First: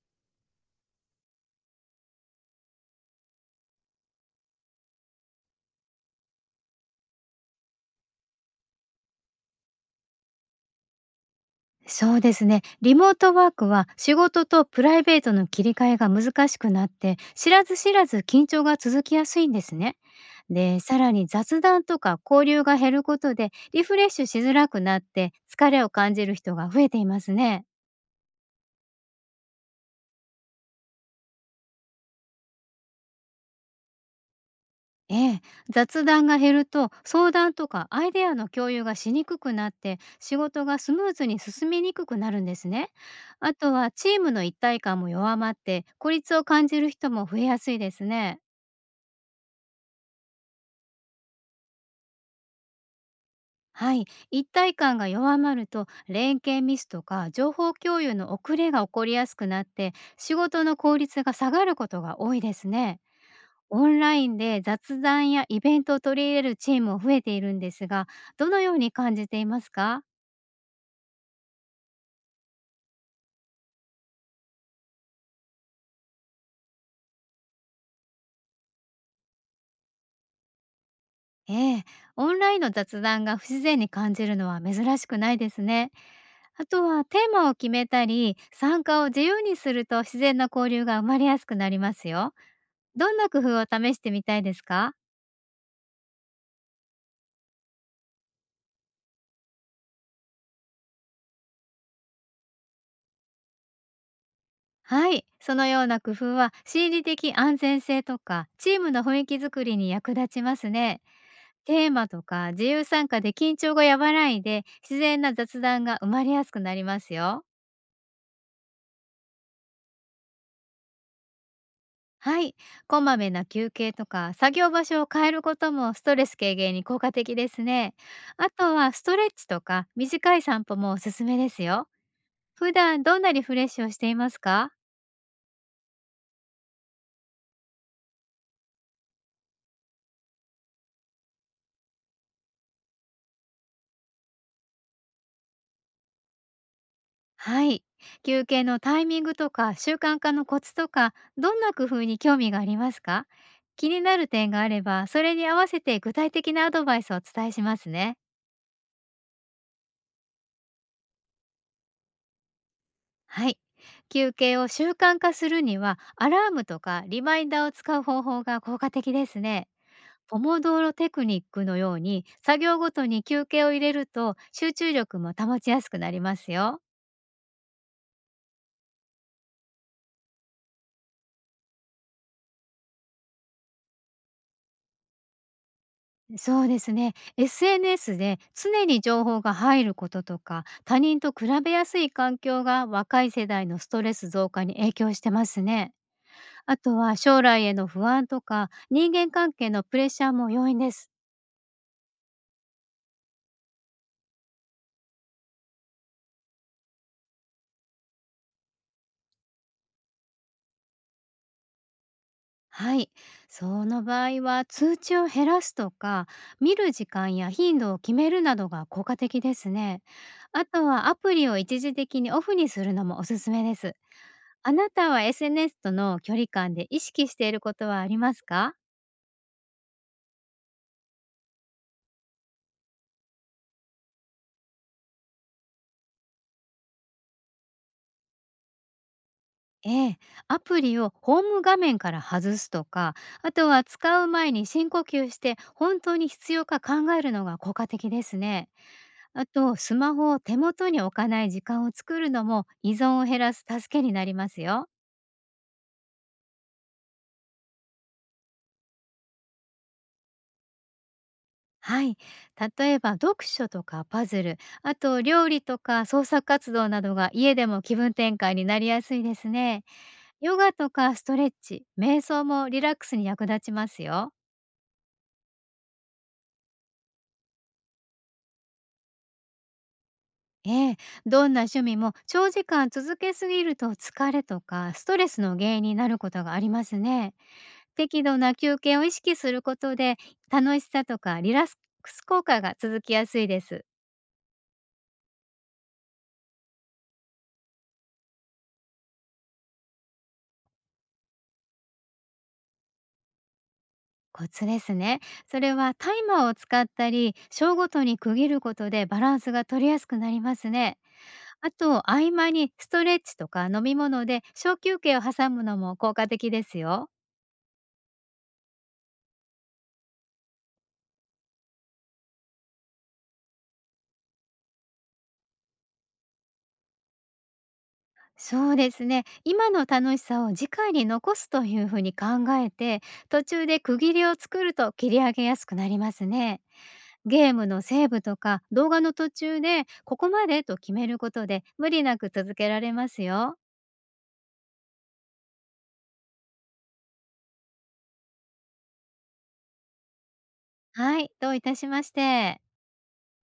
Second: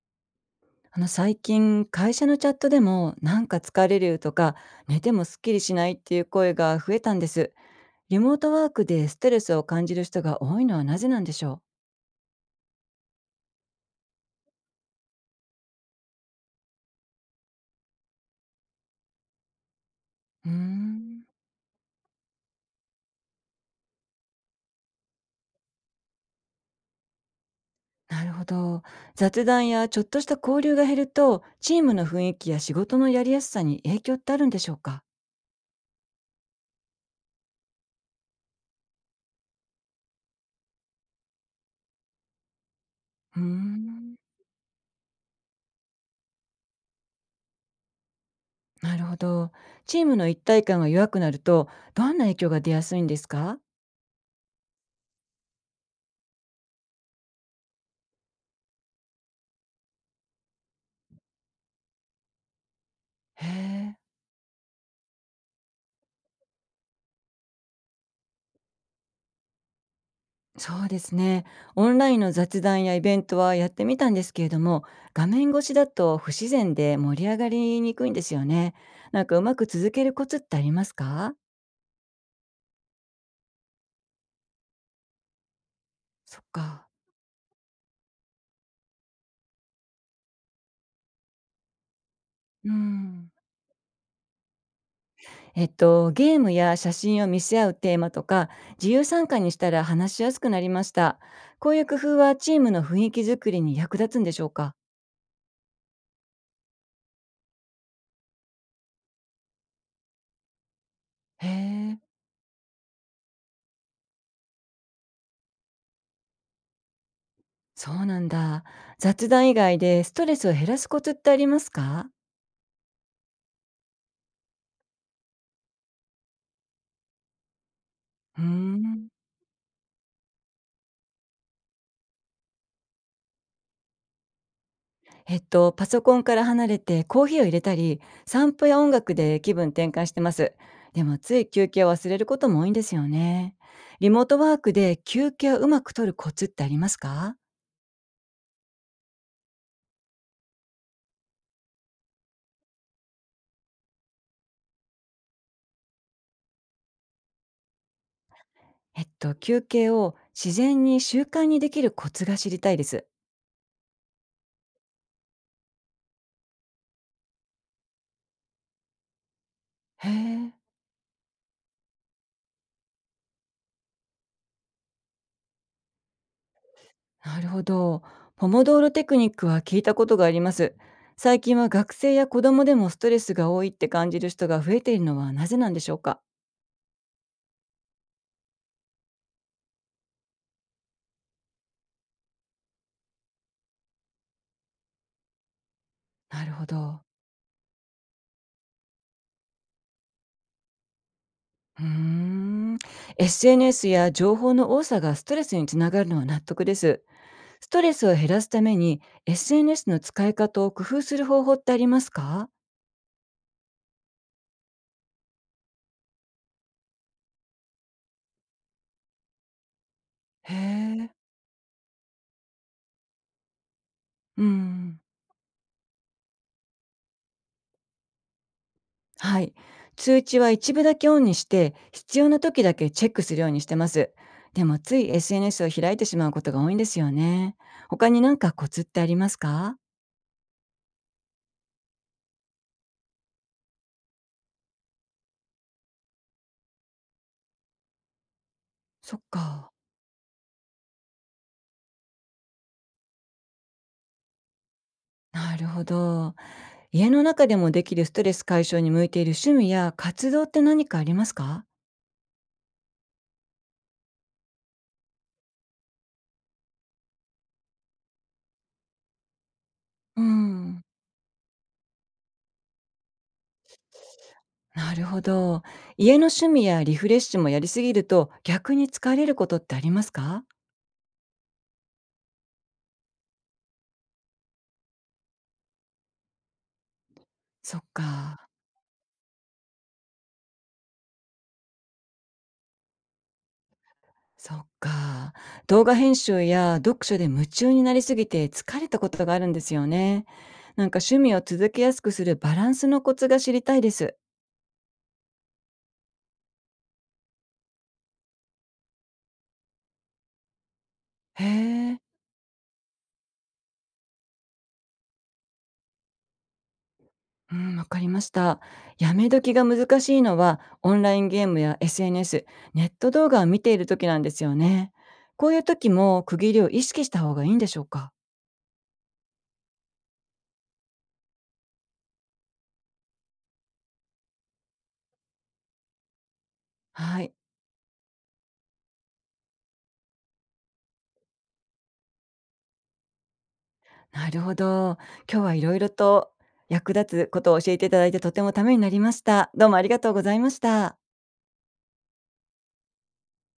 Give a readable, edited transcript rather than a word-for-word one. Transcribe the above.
最近会社のチャットでもなんか疲れるとか寝てもすっきりしないっていう声が増えたんです。リモートワークでストレスを感じる人が多いのはなぜなんでしょそうですね。リモートワークは仕事とプライベートの切り替えが難しくなって、知らず知らず緊張が続きやすいんですね。ううーで、さらん。に雑談とか交流が減ることでリフレッシュしづらくなって、疲れを感じる人が増えていますね。なるほど。雑談やちょっとした交流が減るとチームの雰囲気や仕事のやりやすさに影響ってあるんでしょうか？ええ、雑談が減ると相談とかアイデアの共有がしにくくなって仕事がスムーズに進みにくくなるんですね。うーあとはチん。ームの一体感も弱まって孤立を感じる人も増えやすいですね。なるほど。チームの一体感が弱くなると、どんな影響が出やすいんですか？はい、一体感が弱まると連携ミスとか情報共有の遅れが起こりやすくなって仕事の効率が下がることが多いですね。へオえ。ンラインで雑談やイベントを取り入れるチームも増えているんですが、どのように感じていますか？そうですね。オンラインの雑談やイベントはやってみたんですけれども、画面越しだと不自然で盛り上がりにくいんですよね。なんかうまく続けるコツってありますか？ええ、オンラインの雑談が不自然に感じるのは珍しくないですね。そっあとか。はテーマを決めたり参加を自由にすると自然な交流が生まれやすくなりますよ。うどんなん。工夫を試してみたいですか？ゲームや写真を見せ合うテーマとか、自由参加にしたら話しやすくなりました。こういう工夫はチームの雰囲気づくりに役立つんでしょうか？はい、そのような工夫は心理的安全性とかチームの雰囲気づくりに役立ちますね。へテーえ、マとか自由参加で緊張が和らいで、自然な雑談が生まれやすくなりますよ。そうなんだ。雑談以外でストレスを減らすコツってありますか？はい、こまめな休憩とか作業場所を変えることもストレス軽減に効果的ですね。うーあとはスん。トレッチとか短い散歩もおすすめですよ。普段どんなリフレッシュをしていますか？パソコンから離れてコーヒーを入れたり、散歩や音楽で気分転換してます。でもつい休憩を忘れることも多いんですよね。リモートワークで休憩をうまく取るコツってありますか？はい。休憩のタイミングとか習慣化のコツとか、どんな工夫に興味がありますか？気になる点があれば、それに合わせて具体的なアドバイスをお伝えしますね。休憩を自然に習慣にできるコツが知りたいです。はい。休憩を習慣化するには、アラームとかリマインダーを使う方法が効果的ですね。へポえ、モドーロテクニックのように、作業ごとに休憩を入れると集中力も保ちやすくなりますよ。なるほど。ポモドーロテクニックは聞いたことがあります。最近は学生や子供でもストレスが多いって感じる人が増えているのはなぜなんでしょうか？そうですね。SNS で常に情報が入ることとか、他人と比べやすい環境が若い世代のストレス増加に影響してますね。なるほあとど。は将来への不安とか、人間関係のプレッシャーも要因です。うーん。SNS や情報の多さがストレスにつながるのは納得です。ストレスを減らすために SNS の使い方を工夫する方法ってありますか？はい。その場合は通知を減らすとか、見る時間や頻度を決めるなどが効果的ですね。へあとはえ。アプリを一時的にオフにするのもおすすめです。うーあなん。たは SNS との距離感で意識していることはありますか？はい。通知は一部だけオンにして、必要な時だけチェックするようにしてます。でもつい SNS を開いてしまうことが多いんですよね。他になんかコツってありますか？ええ、アプリをホーム画面から外すとか、あとは使う前に深呼吸して本当に必要か考えるのが効果的ですね。そっあか。と、スマホを手元に置かない時間を作るのも依存を減らす助けになりますよ。なるほど。家の中でもできるストレス解消に向いている趣味や活動って何かありますか？はい。例えば読書とかパズル、あと料理とか創作活動などが家でも気分転換になりやすいですね。うーヨガん。とかストレッチ、瞑想もリラックスに役立ちますよ。なるほど。家の趣味やリフレッシュもやりすぎると逆に疲れることってありますか？ええ、どんな趣味も長時間続けすぎると疲れとかストレスの原因になることがありますね。そっ適度か。な休憩を意識することで、楽しさとかリラックス効果が続きやすいです。そっか。動画編集や読書で夢中になりすぎて疲れたことがあるんですよね。なんか趣味を続けやすくするバランスのコツが知りたいです。コツですね。それはタイマーを使ったり、章ごとに区切ることでバランスが取りやすくなりますね。へあえ。と、合間にストレッチとか飲み物で小休憩を挟むのも効果的ですよ。うん、わかりました。やめ時が難しいのは、オンラインゲームや SNS、ネット動画を見ている時なんですよね。こういう時も区切りを意識した方がいいんでしょうか？そうですね。今の楽しさを次回に残すというふうに考えて、途中で区切りを作ると切り上げやすくなりますね。はい。ゲームのセーブとか動画の途中でここまでと決めることで無理なく続けられますよ。なるほど。今日はいろいろと役立つことを教えていただいてとてもためになりました。どうもありがとうございました。はい、どういたしまして。